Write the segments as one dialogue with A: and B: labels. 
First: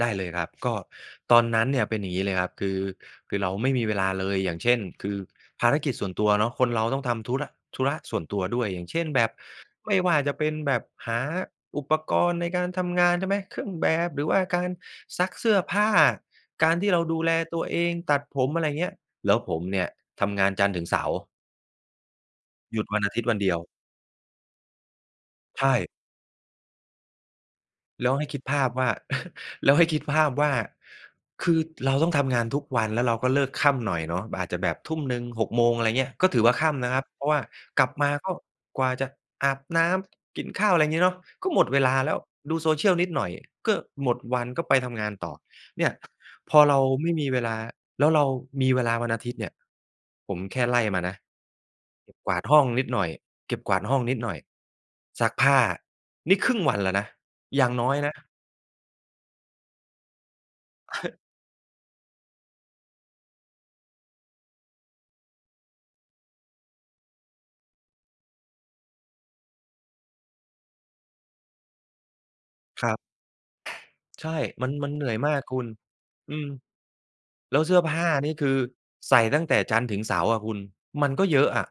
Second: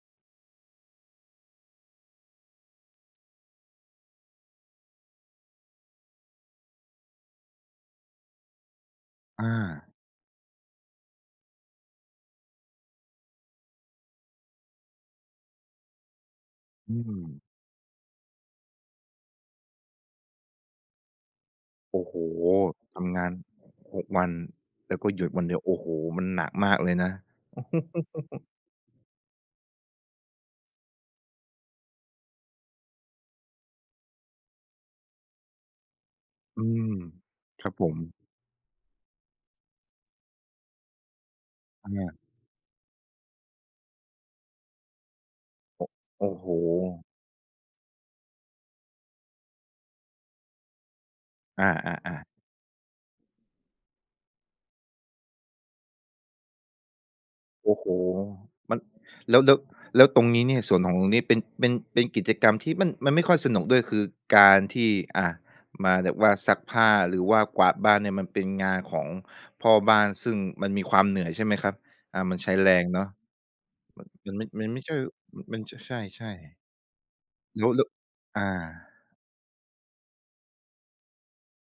A: ได้เลยครับ ก็ตอนนั้นเนี่ยเป็นอย่างนี้เลยครับ คือ คือเราไม่มีเวลาเลย อย่างเช่น คือภารกิจส่วนตัวเนาะ คนเราต้องทำธุระ ธุระส่วนตัวด้วย อย่างเช่นแบบ
B: อา
A: ไม่ว่าจะเป็นแบบหาอุปกรณ์ในการทำงาน ใช่ไหม? เครื่องแบบ หรือว่าการซักเสื้อผ้า การที
B: อ
A: ่
B: ื
A: เราดูแล
B: ม
A: ตัวเองตัดผม อะไรอย่างเงี้ย แล้วผมเนี่ยทำงานจันทร์ถึงเสาร์
B: โอ้โฮ!
A: หยุดว
B: ท
A: ันอา
B: ำ
A: ท
B: ง
A: ิต
B: า
A: ย์
B: น
A: วันเดียว
B: 6 วัน แล้วก็หยุดวันเดีย
A: ใ
B: ว
A: ช
B: โอ้โ
A: ่
B: ฮ! มันหนักมากเลยนะ
A: แล้วให้คิดภาพว่า แล้วให้คิดภาพว่า คือเราต้องทำงานทุกวัน แล้วเราก็เลิกค่ำหน่อยเนาะ อาจจะแบบ 19.00-18.00 โมง อะไรอย่างเงี้ย ก็ถือว่า
B: อื
A: ค่
B: ม
A: ำนะครับ เพราะว่า
B: ครับ
A: ก
B: ผ
A: ลับมา
B: ม
A: ก็กว่าจะอาบน้ำ กินข้าว อะไรงี้เนาะ ก็หมดเวล
B: อ
A: าแล
B: า
A: ้ว ดู Social นิดหน่อยก็หมดวัน ก็ไปทำงานต่อ
B: โอ
A: เน
B: ้
A: ี่ย
B: โอ้โฮ
A: พอเราไม่มีเวลา แล้วเรามีเวลาวันอาทิตย์เนี่ย ผมแค่ไล่มานะ
B: อ
A: เก็
B: า
A: บ
B: ๆ ๆ
A: กวาดห้องนิดหน่อย เก็บกวาดห้องนิดหน่อย ซักผ้า นี่ครึ่งวันแล้วนะ อย
B: โ
A: ่า
B: อ
A: ง
B: ้
A: น
B: โฮ
A: ้อยนะ
B: มัน แล้ว แล้ว แล้วตรงนี้เนี่ยส่วนของตรงนี้เป็น เป็น เป็นกิจกรรมที่มัน มัน ไม่ค่อยสนุกด้วย คือการที่ อ่า มาแบบว่าซักผ้า หรือว่ากวาดบ้านเนี่ย มันเป็นงานของพ่อบ้าน ซึ่งมันมีความเหนื่อยใช่ไหมครับ? อา มันใช้แร
A: ค
B: ง
A: รั
B: เ
A: บ
B: นาะ
A: ใช
B: ม มัน
A: ่
B: ไม่ มั
A: มั
B: น
A: น
B: ไม่
A: ม
B: ใ
A: ั
B: ช
A: น
B: ่
A: เหนื่อยมากค
B: มั
A: ุ
B: น
A: ณ
B: ใช่
A: อือ
B: ๆ
A: แล
B: แ
A: ้
B: ล
A: ว
B: ้
A: เ
B: ว
A: สื้
B: ล
A: อผ้านี่
B: อา
A: คือใส่ตั้งแต่จันทร์ถึงเสาร์อะคุณ มันก็เยอะอะ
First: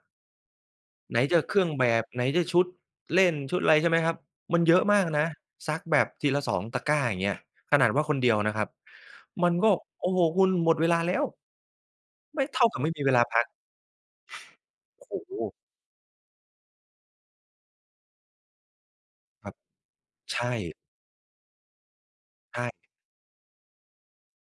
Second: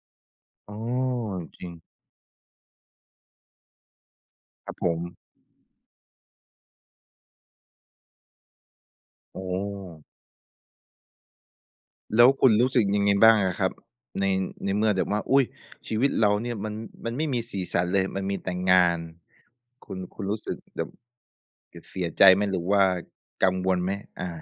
B: อ๋อ
A: ไหนจะเคร
B: จ
A: ื่
B: ริ
A: อง
B: ง
A: แบบ ไหนจะชุดเล่นชุดอะไร ใช่ไหมครับ? มัน
B: ค
A: เ
B: รั
A: ย
B: บ
A: อะ
B: ผ
A: มาก
B: ม
A: นะ ซักแบบทีละ 2 ตะกร้าอย่างเงี้ย ขนาดว่าคนเดียวนะครับ
B: อ๋
A: มันก็
B: อ
A: โอ้โฮ คุณหมดเวลาแล้ว
B: แล้ว
A: ไม
B: ค
A: ่
B: ุณ
A: เท่
B: ร
A: า
B: ู้
A: กั
B: สึ
A: บ
B: ก
A: ไม่
B: ย
A: มี
B: ังไ
A: เว
B: ง
A: ลา
B: บ้า
A: พ
B: ง
A: ัก
B: อะครับ? ใน ในเมื่อแ
A: โ
B: บ
A: อ้
B: บว่า
A: โฮ
B: อุ๊ย ชีวิตเราเนี่ยมัน มันไม่มีสีสันเลย มันมีแต่งาน
A: ครับ
B: คุณ คุณร
A: ใ
B: ู
A: ช
B: ้สึก
A: ่
B: แบบ ส เสียใจไหม?
A: ใ
B: หรือ
A: ช่
B: ว่ากังวลไหม? อา